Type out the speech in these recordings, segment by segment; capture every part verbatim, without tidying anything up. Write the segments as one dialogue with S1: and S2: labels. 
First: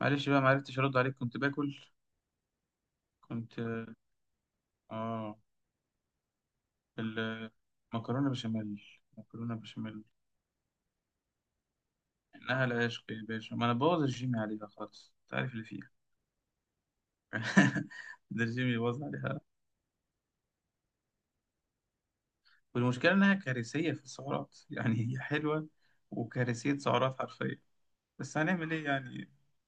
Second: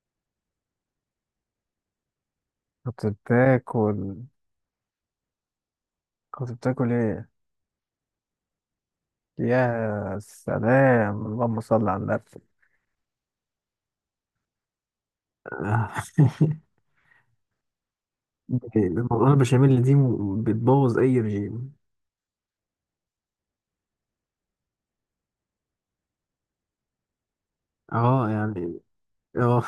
S1: معلش بقى معرفتش ارد عليك، كنت باكل.
S2: كنت
S1: كنت.
S2: بتاكل.
S1: اه.
S2: كنت بتاكل ايه؟
S1: المكرونه بشاميل، مكرونه
S2: يا
S1: بشاميل.
S2: سلام، اللهم صل على النبي.
S1: انها العشق يا باشا، ما انا بوظ الجيم عليها خالص، انت عارف اللي
S2: آه.
S1: فيها. ده الجيم يبوظ
S2: المكرونه
S1: عليها.
S2: البشاميل دي م- بتبوظ اي رجيم.
S1: والمشكله انها كارثيه في السعرات، يعني هي حلوه وكارثيه سعرات حرفيا.
S2: اه،
S1: بس هنعمل
S2: يعني.
S1: ايه يعني.
S2: اه.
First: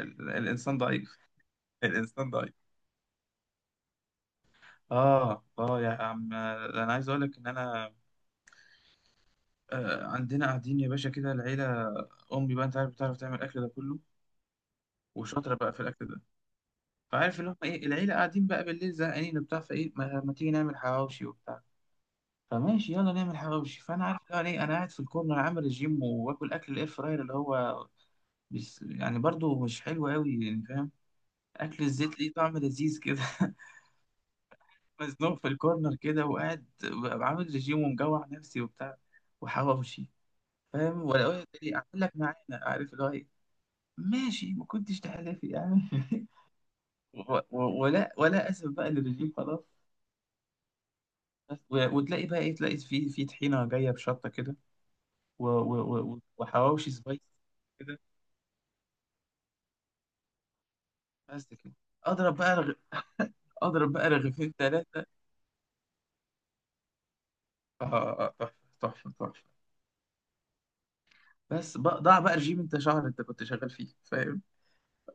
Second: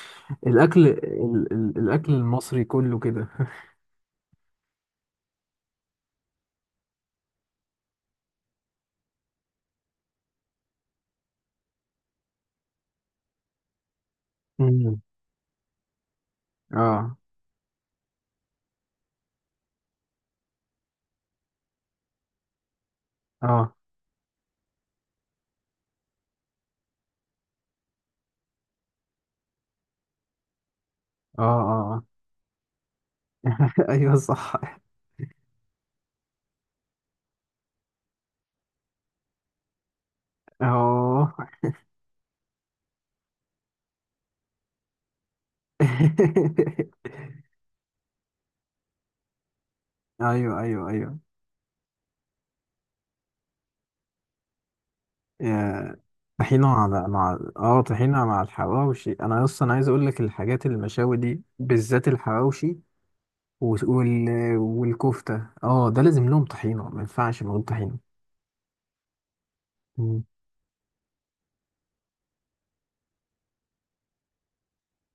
S1: ال... الانسان
S2: الاكل
S1: ضعيف.
S2: ال ال الاكل
S1: الانسان ضعيف.
S2: المصري كله كده.
S1: اه، اه، يا عم انا عايز اقول لك ان انا، آه، عندنا قاعدين يا باشا كده العيله. امي بقى انت عارف بتعرف تعمل الاكل ده كله،
S2: مم.
S1: وشاطره بقى في الاكل ده.
S2: اه،
S1: فعارف اللي هم ايه، العيله قاعدين بقى بالليل زهقانين وبتاع، فايه ما, ما تيجي نعمل حواوشي وبتاع. فماشي يلا نعمل
S2: اه،
S1: حواوشي، فانا عارف اللي هو ايه، انا قاعد في الكورنر عامل رجيم وباكل اكل الاير فراير اللي هو بس يعني برضو مش حلو قوي، يعني فاهم.
S2: اه،
S1: اكل
S2: اه. آه.
S1: الزيت ليه طعم لذيذ كده.
S2: ايوه، صح.
S1: مزنوق في الكورنر كده، وقاعد ببقى عامل رجيم ومجوع نفسي وبتاع، وحواوشي. فاهم؟ ولا
S2: اه.
S1: اقول لك ايه، اعمل لك معانا عارف اللي هو ايه. ماشي، ما كنتش تحلفي يعني. و- و- ولا ولا اسف بقى للرجيم خلاص.
S2: ايوه، ايوه، ايوه.
S1: بس و- وتلاقي بقى ايه، تلاقي في في طحينه جايه بشطه كده، و-
S2: آه،
S1: و- و-
S2: طحينة
S1: وحواوشي
S2: على
S1: سبايس
S2: مع اه
S1: كده.
S2: طحينة مع الحواوشي. انا اصلا عايز اقول لك الحاجات المشاوي دي
S1: بس كده.
S2: بالذات
S1: اضرب بقى رغ...
S2: الحواوشي و-
S1: اضرب بقى رغيفين
S2: وال...
S1: ثلاثه.
S2: والكفتة، اه ده لازم لهم طحينة، ما ينفعش من غير
S1: اه،
S2: طحينة.
S1: آه، آه، تحفه، تحفه، تحفه.
S2: مم.
S1: بس بقى ضاع بقى رجيم انت شهر انت كنت شغال فيه، فاهم؟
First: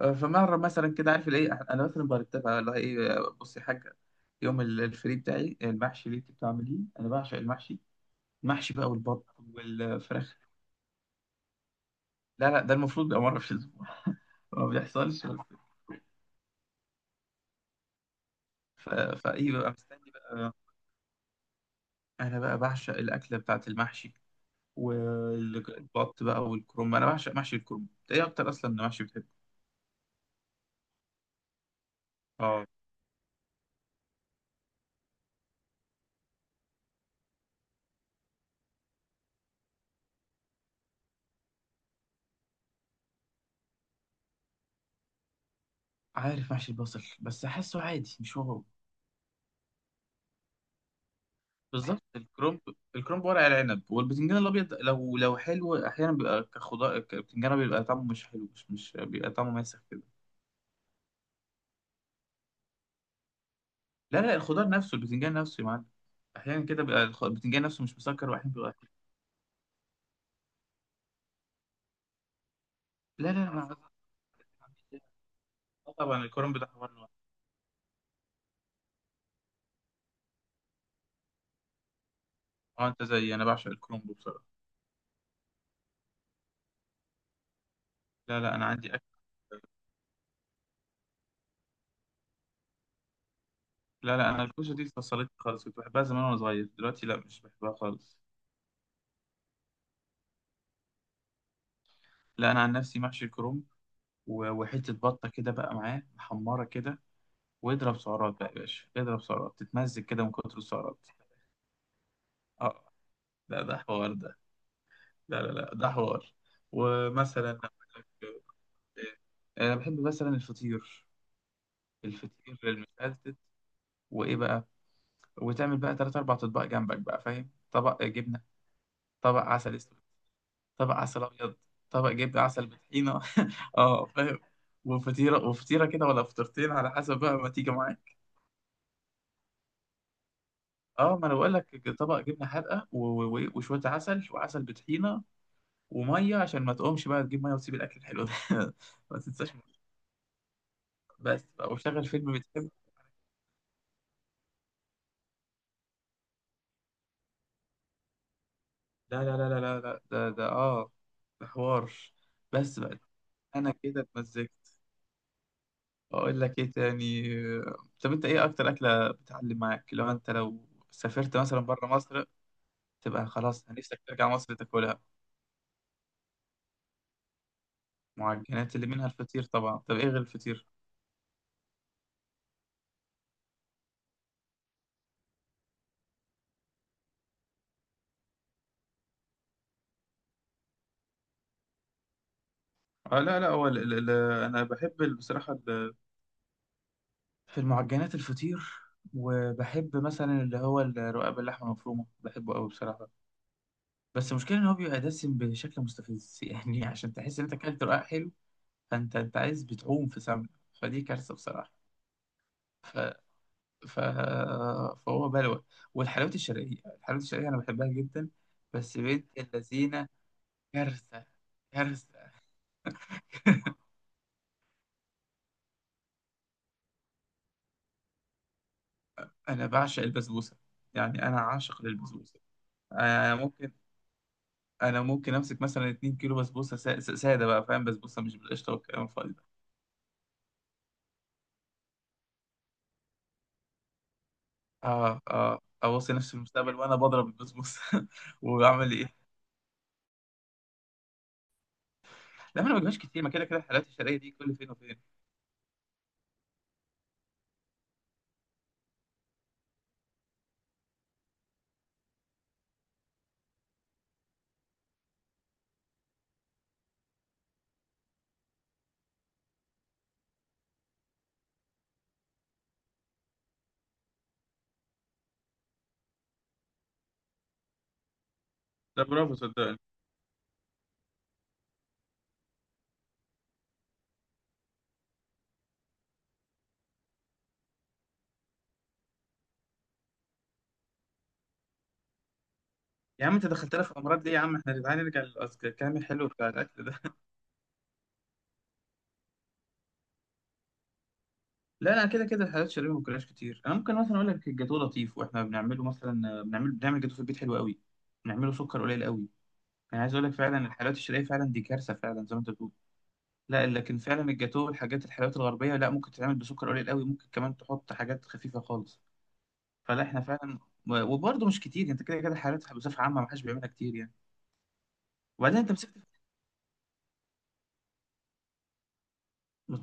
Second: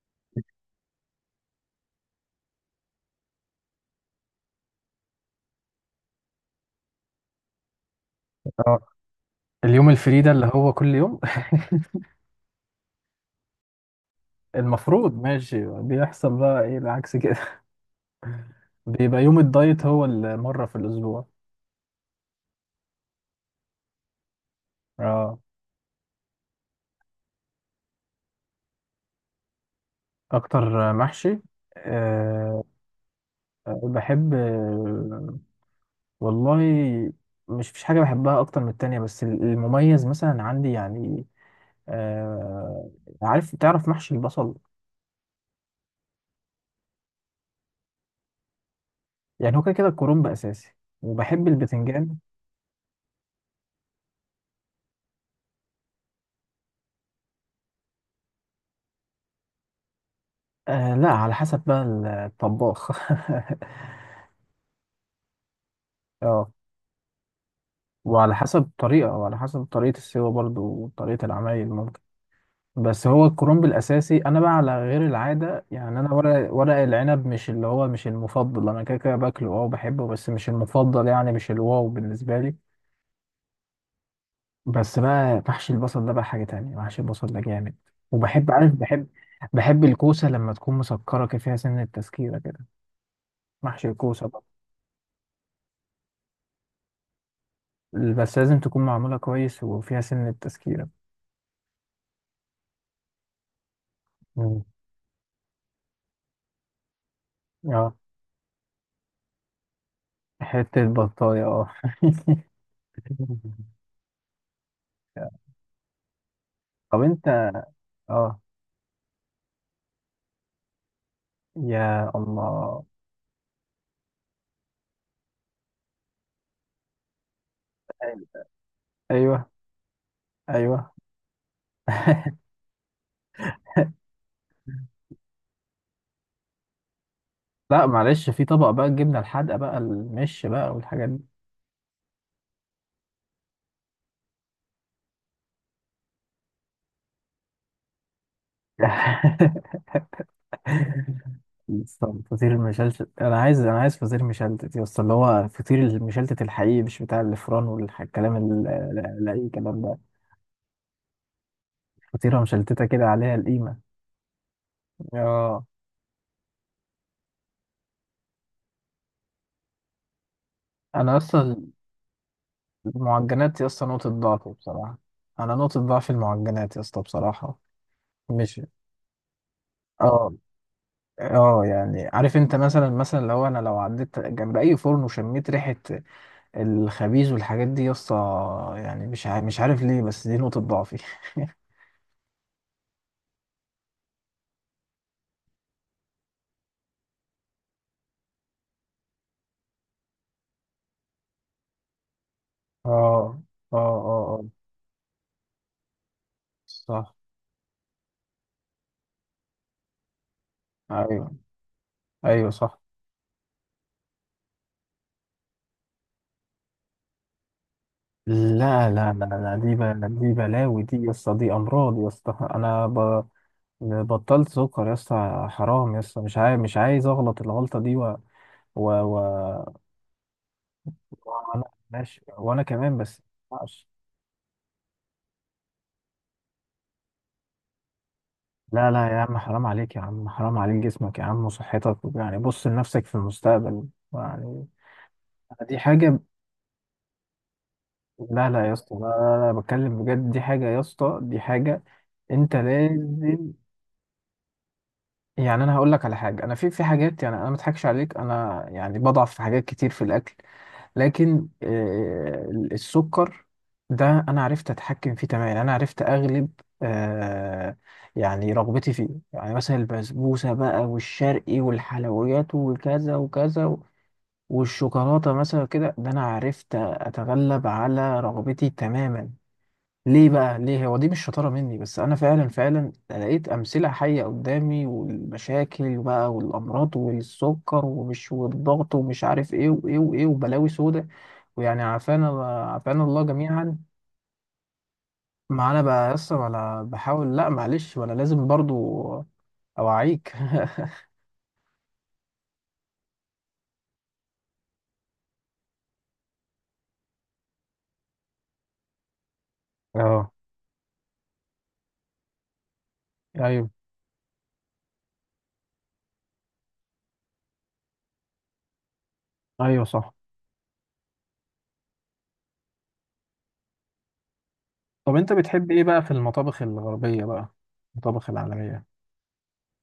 S1: آه، فمره مثلا كده، عارف الايه، انا مثلا برتبها اللي هو ايه، بصي يا حاجه، يوم ال- الفري بتاعي، المحشي اللي انت بتعمليه انا بعشق المحشي. المحشي
S2: اه.
S1: بقى والبط
S2: اليوم الفريدة
S1: والفراخ.
S2: اللي هو كل يوم.
S1: لا لا، ده المفروض يبقى مره في الاسبوع. ما
S2: المفروض،
S1: بيحصلش.
S2: ماشي، بيحصل بقى ايه، العكس كده.
S1: ف...
S2: بيبقى يوم
S1: فايه ببقى
S2: الدايت هو
S1: مستني بقى.
S2: المرة في الأسبوع.
S1: انا بقى بعشق الاكله بتاعت المحشي
S2: اه.
S1: والبط بقى والكرنب. انا بعشق محشي الكرنب. انت ايه اكتر اصلا محشي بتحبه؟
S2: أكتر محشي. أه.
S1: اه.
S2: بحب. والله. مش فيش حاجة بحبها أكتر من التانية، بس ال- المميز مثلا عندي يعني. آه عارف تعرف محشي البصل؟
S1: عارف محشي البصل، بس احسه عادي مش واو.
S2: يعني هو كده كده الكرنب أساسي. وبحب
S1: بالظبط
S2: البتنجان.
S1: الكرنب. الكرنب، ورق العنب، والبتنجان الابيض لو لو حلو احيانا بيبقى كخضار، ك- البتنجان بيبقى طعمه مش حلو، مش مش بيبقى طعمه ماسخ كده.
S2: آه، لا، على حسب بقى. الطباخ.
S1: لا لا، الخضار نفسه، البتنجان نفسه يا معلم.
S2: اه.
S1: احيانا كده بيبقى الخ- البتنجان نفسه مش مسكر،
S2: وعلى
S1: واحيانا
S2: حسب
S1: بيبقى حلو.
S2: الطريقة، وعلى حسب طريقة السوا برضو، وطريقة العمايل ممكن. بس هو
S1: لا لا
S2: الكرنب
S1: لا،
S2: الأساسي. أنا بقى على غير العادة
S1: آه
S2: يعني، أنا
S1: طبعا،
S2: ورق
S1: الكرنب ده
S2: ورق
S1: حوار لوحده.
S2: العنب مش اللي هو مش المفضل. أنا كده كده باكله، أه وبحبه، بس مش المفضل يعني، مش الواو بالنسبة لي.
S1: اه، انت زيي، انا بعشق الكرنب بصراحه.
S2: بس بقى محشي البصل ده بقى حاجة تانية. محشي البصل ده جامد.
S1: لا
S2: وبحب
S1: لا، انا
S2: عارف
S1: عندي اكل.
S2: بحب بحب الكوسة لما تكون مسكرة كده، فيها سن التسكيرة كده. محشي
S1: لا
S2: الكوسة
S1: لا،
S2: بقى.
S1: انا الكوسه دي فصلتني خالص، كنت بحبها زمان وانا صغير، دلوقتي لا، مش بحبها خالص.
S2: بس لازم تكون معمولة كويس وفيها سن التسكيرة.
S1: لا انا عن نفسي محشي الكرنب، و-
S2: مم.
S1: وحته بطه كده بقى معاه محمره كده،
S2: اه.
S1: واضرب سعرات بقى يا باشا، اضرب سعرات، تتمزج كده من كتر
S2: حتة
S1: السعرات.
S2: بطاية، اه.
S1: اه. لا ده حوار ده. لا لا لا، ده حوار.
S2: طب انت.
S1: ومثلا أقول
S2: اه.
S1: لك، آه، انا بحب مثلا الفطير،
S2: يا
S1: الفطير
S2: الله.
S1: المشلتت. وايه بقى؟ وتعمل بقى تلات أربع أطباق جنبك بقى، فاهم؟ طبق جبنة، طبق
S2: ايوه،
S1: عسل أسود،
S2: ايوه.
S1: طبق عسل أبيض، طبق جبنة، عسل بطحينة. اه، فاهم. وفطيرة وفطيرة كده، ولا فطيرتين على حسب بقى ما تيجي
S2: لا،
S1: معاك.
S2: معلش، في طبق بقى الجبنة الحادقة بقى، المش بقى، والحاجات
S1: اه
S2: دي.
S1: ما أنا بقول لك، طبق جبنة حادقة، و- و- و- وشوية عسل، وعسل بطحينة، ومية، عشان ما تقومش بقى تجيب مية وتسيب الأكل الحلو ده. ما تنساش مية. بس بقى، وشغل
S2: طب
S1: فيلم
S2: فطير
S1: بتحبه.
S2: المشلتت، انا عايز انا عايز فطير مشلتت يا اسطى، اللي هو فطير المشلتت الحقيقي، مش بتاع الفران والكلام ال-
S1: لا
S2: ال-
S1: لا
S2: اي
S1: لا لا لا
S2: كلام ده.
S1: لا، ده ده اه، ده حوار.
S2: فطيره
S1: بس
S2: مشلتته
S1: بقى
S2: كده عليها
S1: أنا
S2: القيمه.
S1: كده اتمزجت.
S2: اه.
S1: اقول لك ايه تاني؟ طب انت ايه اكتر اكله بتعلم معاك، لو انت لو
S2: انا
S1: سافرت مثلا
S2: اصلا
S1: بره مصر، تبقى
S2: المعجنات يا
S1: خلاص
S2: اسطى
S1: نفسك
S2: نقطه
S1: ترجع
S2: ضعفي
S1: مصر
S2: بصراحه.
S1: تاكلها؟
S2: انا نقطه ضعف المعجنات يا اسطى بصراحه. مش
S1: معجنات اللي منها الفطير طبعا، طب ايه غير
S2: اه
S1: الفطير؟
S2: اه يعني، عارف انت، مثلا مثلا لو انا لو عديت جنب اي فرن وشميت ريحه الخبيز والحاجات دي يا اسطى، يعني مش عارف مش عارف ليه، بس دي نقطه ضعفي.
S1: اه، لا لا، هو ال- ال- ال- انا بحب ال- بصراحه، ال- في المعجنات الفطير. وبحب مثلا اللي هو الرقاق باللحمه المفرومه، بحبه قوي بصراحه.
S2: اه، اه،
S1: بس
S2: اه،
S1: المشكله
S2: اه،
S1: ان هو بيبقى دسم بشكل مستفز، يعني عشان
S2: صح.
S1: تحس ان انت اكلت رقاق حلو، فانت انت عايز بتعوم في سمنه. فدي كارثه
S2: ايوه،
S1: بصراحه.
S2: ايوه، صح.
S1: ف... فهو بلوى. والحلويات الشرقية، الحلويات الشرقية أنا بحبها جدا.
S2: لا،
S1: بس
S2: لا، لا،
S1: بنت
S2: لا، دي ب...
S1: اللذينة،
S2: دي بلاوي دي يا
S1: كارثة،
S2: اسطى، دي امراض يا
S1: كارثة.
S2: اسطى. انا ب... بطلت سكر يا اسطى، حرام يا اسطى، مش عايز مش عايز اغلط الغلطه دي. و... و...
S1: أنا
S2: و...
S1: بعشق البسبوسة، يعني أنا
S2: وانا،
S1: عاشق
S2: ماشي،
S1: للبسبوسة.
S2: وانا كمان. بس ما
S1: أنا ممكن
S2: ينفعش.
S1: أنا ممكن أمسك مثلا 2 كيلو بسبوسة، سا- سا- سادة بقى، فاهم؟ بسبوسة مش بالقشطة
S2: لا،
S1: والكلام
S2: لا يا
S1: الفاضي
S2: عم،
S1: ده.
S2: حرام عليك يا عم، حرام عليك جسمك يا عم وصحتك، يعني بص لنفسك في المستقبل. يعني
S1: آه، آه،
S2: دي
S1: أوصي
S2: حاجه.
S1: نفسي المستقبل وأنا بضرب البسبوسة.
S2: لا، لا يا
S1: وبعمل
S2: اسطى، لا،
S1: إيه؟
S2: لا، لا، بتكلم بجد، دي حاجه يا اسطى، دي حاجه. انت
S1: لا ما أنا ما بجيبهاش كتير، ما كده
S2: لازم.
S1: كده الحلويات الشرقية دي كل فين وفين.
S2: يعني انا هقول لك على حاجه، انا في في حاجات، يعني انا ما اضحكش عليك، انا يعني بضعف في حاجات كتير في الاكل. لكن آه، السكر ده انا عرفت اتحكم فيه تماما. يعني انا عرفت اغلب آه، يعني رغبتي فيه. يعني مثلا البسبوسه بقى، والشرقي، والحلويات، وكذا وكذا، و- والشوكولاته مثلا كده، ده انا عرفت اتغلب على رغبتي
S1: لا،
S2: تماما.
S1: برافو، صدقني.
S2: ليه بقى؟ ليه هو دي مش شطارة مني، بس أنا فعلا فعلا لقيت أمثلة حية قدامي، والمشاكل بقى، والأمراض، والسكر ومش، والضغط ومش عارف إيه وإيه وإيه وبلاوي سودة. ويعني عافانا، عافانا الله
S1: يا عم انت
S2: جميعا.
S1: دخلتنا في الامراض ليه يا عم، احنا تعالى نرجع
S2: ما أنا
S1: للكلام
S2: بقى
S1: الحلو
S2: لسه
S1: بتاع
S2: وأنا
S1: الاكل ده.
S2: بحاول، لأ معلش، وأنا لازم برضو. أوعيك.
S1: لا انا كده كده الحلويات الشرقية ما باكلهاش كتير. انا ممكن مثلا اقول لك الجاتوه لطيف، واحنا بنعمله مثلا، بنعمل بنعمل جاتوه في البيت حلو قوي، بنعمله سكر قليل قوي. انا عايز اقول
S2: أه.
S1: لك، فعلا الحلويات الشرقيه فعلا دي كارثه فعلا زي ما انت بتقول. لا
S2: أيوه،
S1: لكن فعلا الجاتوه والحاجات الحلويات الغربيه، لا ممكن تتعمل بسكر قليل قوي، ممكن كمان تحط حاجات خفيفه خالص.
S2: أيوه،
S1: فلا
S2: صح.
S1: احنا فعلا. وبرضه مش كتير، انت كده كده الحلويات بصفه عامه ما حدش بيعملها كتير يعني.
S2: طب أنت
S1: وبعدين
S2: بتحب
S1: انت
S2: إيه
S1: مسكت.
S2: بقى في المطابخ الغربية بقى؟ المطابخ العالمية.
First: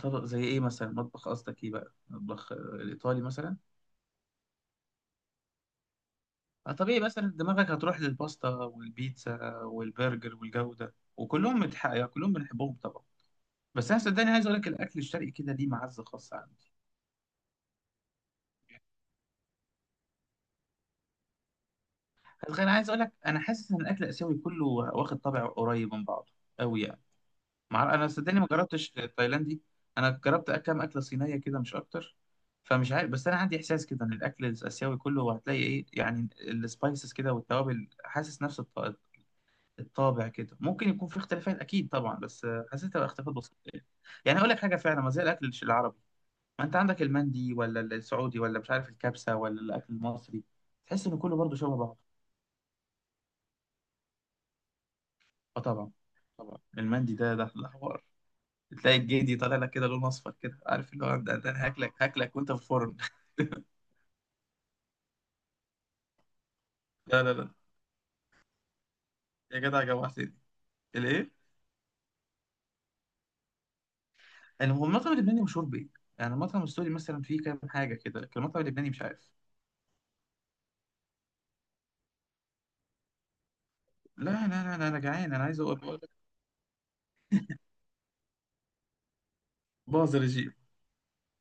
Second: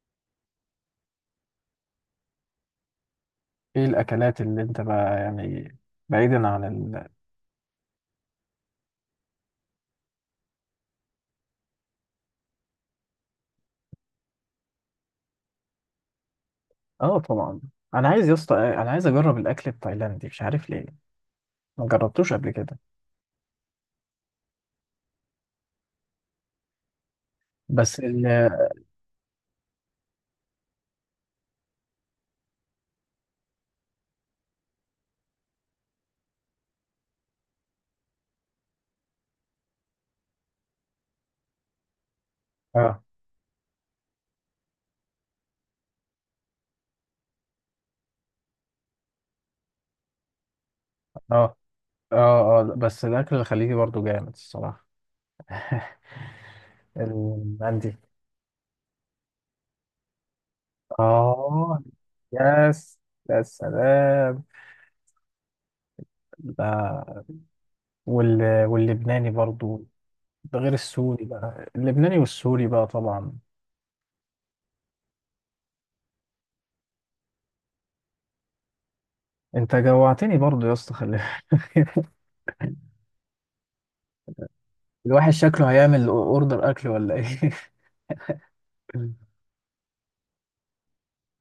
S1: طبق زي ايه مثلا؟ مطبخ قصدك ايه بقى؟ مطبخ آه، الايطالي مثلا؟
S2: إيه الأكلات اللي أنت بقى يعني؟ بعيدا عن.
S1: طبيعي مثلا دماغك هتروح للباستا والبيتزا والبرجر والجو ده، وكلهم متح... يعني كلهم بنحبهم طبعا، بس انا صدقني عايز اقول لك الاكل الشرقي كده ليه معزه خاصه عندي.
S2: اه، طبعا. انا عايز يا اسطى، انا عايز اجرب الاكل التايلاندي، مش عارف ليه. ما جربتوش قبل
S1: أنا
S2: كده.
S1: عايز اقول لك، انا حاسس ان الاكل الاسيوي كله واخد طابع قريب من بعضه قوي يعني. مع
S2: بس
S1: انا
S2: ال
S1: صدقني ما جربتش تايلاندي، انا جربت كام اكله صينيه كده مش اكتر. فمش عارف، بس انا عندي احساس كده ان الاكل الاسيوي كله هتلاقي ايه، يعني السبايسز كده والتوابل، حاسس نفس الطابع كده. ممكن يكون في اختلافات اكيد طبعا، بس آه، حسيتها
S2: اه،
S1: بقى اختلافات بسيطه يعني. يعني اقول لك حاجه، فعلا ما زي الاكل الش- العربي. ما انت عندك المندي، ولا السعودي، ولا مش عارف الكبسه، ولا الاكل المصري، تحس ان كله
S2: اه،
S1: برضه شبه بعض.
S2: اه، اه. بس الاكل الخليجي برضو جامد الصراحه.
S1: اه طبعا. طبعا المندي ده ده ده
S2: المندي.
S1: حوار. تلاقي الجدي طالع لك كده لون اصفر كده، عارف اللي هو، ده, ده انا
S2: اه.
S1: هاكلك، هاكلك وانت في الفرن.
S2: يس. يا سلام.
S1: لا
S2: ده،
S1: لا لا.
S2: وال... واللبناني
S1: يا جدع
S2: برضو.
S1: جوعتني.
S2: ده غير السوري
S1: الايه؟
S2: بقى، اللبناني والسوري بقى طبعا.
S1: المهم المطعم اللبناني مشهور بايه؟ يعني المطعم السوري مثلا فيه كام حاجه كده، لكن المطعم اللبناني مش عارف.
S2: انت جوعتني برضو يا اسطى، خلي بالك.
S1: لا لا لا لا، انا
S2: الواحد
S1: جعان، انا عايز
S2: شكله
S1: اقول.
S2: هيعمل اوردر اكل، ولا ايه؟
S1: باظ رجيم.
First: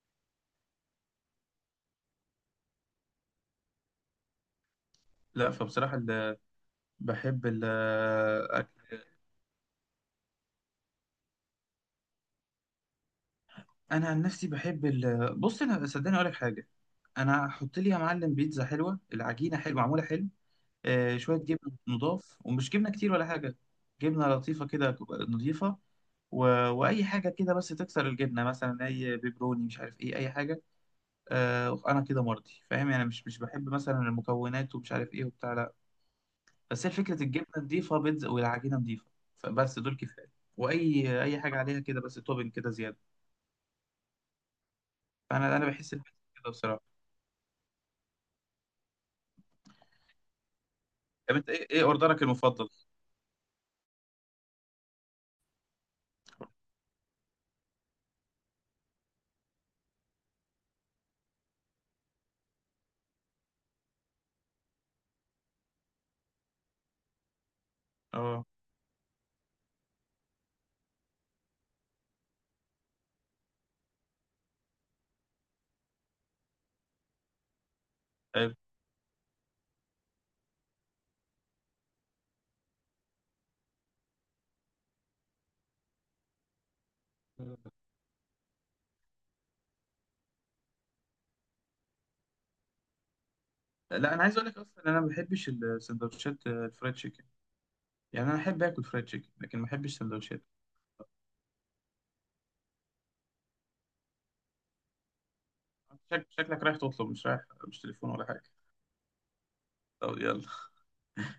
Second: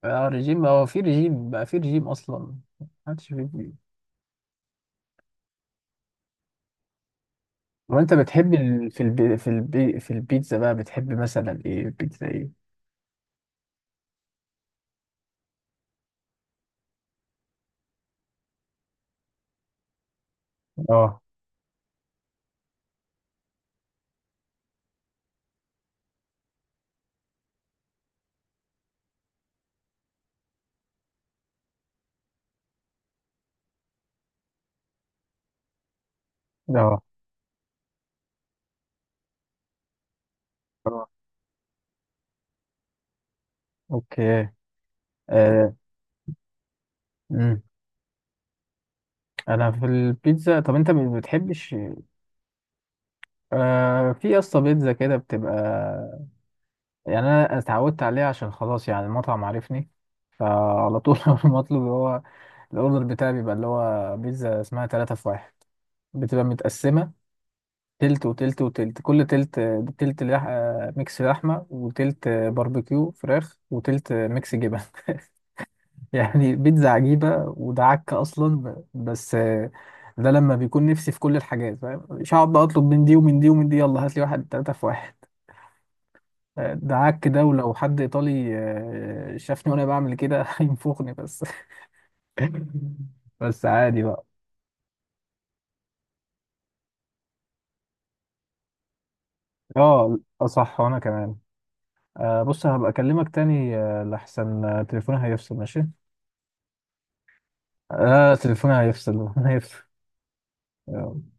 S2: اه، رجيم. هو في رجيم بقى؟ في رجيم اصلا؟ محدش في رجيم.
S1: لا فبصراحة ال- بحب
S2: وانت بتحب ال...
S1: الأكل.
S2: في الب... في الب... في البيتزا بقى، بتحب مثلا ايه؟ بيتزا ايه؟
S1: أنا عن نفسي بحب ال... بص، أنا صدقني أقول لك حاجة، أنا هحط لي يا معلم بيتزا حلوة، العجينة حلوة، معمولة حلو، آه
S2: اه،
S1: شوية جبنة نضاف، ومش جبنة كتير ولا حاجة، جبنة لطيفة كده نضيفة، و... وأي حاجة كده بس تكسر الجبنة، مثلا أي بيبروني، مش عارف إيه، أي حاجة. آه أنا كده مرضي، فاهم يعني؟ مش مش بحب مثلا المكونات ومش عارف إيه وبتاع، لا. بس هي
S2: اه،
S1: فكرة الجبنة نضيفة، بيتزا والعجينة نضيفة، فبس دول كفاية.
S2: اه،
S1: وأي أي حاجة عليها كده بس توبنج كده زيادة.
S2: اوكي.
S1: فأنا أنا
S2: آه...
S1: بحس البيتزا كده بصراحة.
S2: امم انا في البيتزا. طب انت ما
S1: طب أنت إيه
S2: بتحبش؟
S1: إيه أوردرك المفضل؟
S2: آه... في يا اسطى بيتزا كده بتبقى، يعني انا اتعودت عليها عشان خلاص، يعني المطعم عارفني، فعلى طول. المطلوب هو الاوردر بتاعي، بيبقى اللي هو بيتزا اسمها تلاتة في واحد، بتبقى متقسمة تلت
S1: أه،
S2: وتلت وتلت، كل تلت، تلت لح... آه، ميكس لحمة، وتلت باربيكيو فراخ، وتلت ميكس جبن. يعني بيتزا عجيبة، وده عك أصلا،
S1: حلو.
S2: ب- بس، آه، ده لما بيكون نفسي في كل الحاجات، فاهم؟ مش هقعد بقى أطلب من دي، ومن دي، ومن دي، يلا هات لي واحد تلاتة في واحد. آه، ده عك ده، ولو حد إيطالي آه، شافني وأنا بعمل كده هينفخني بس. بس عادي
S1: لا أنا
S2: بقى.
S1: عايز أقول لك أصلا أنا ما بحبش السندوتشات الفرايد تشيكن، يعني أنا أحب آكل فرايد تشيكن لكن ما بحبش
S2: اه،
S1: سندوتشات.
S2: آه، صح، وأنا كمان. آه، بص هبقى أكلمك تاني، آه، لحسن آه، تليفوني هيفصل، ماشي؟
S1: شك- شكلك رايح تطلب، مش رايح مش تليفون ولا
S2: اه،
S1: حاجة.
S2: تليفوني هيفصل هيفصل.
S1: طب يلا.
S2: يلا.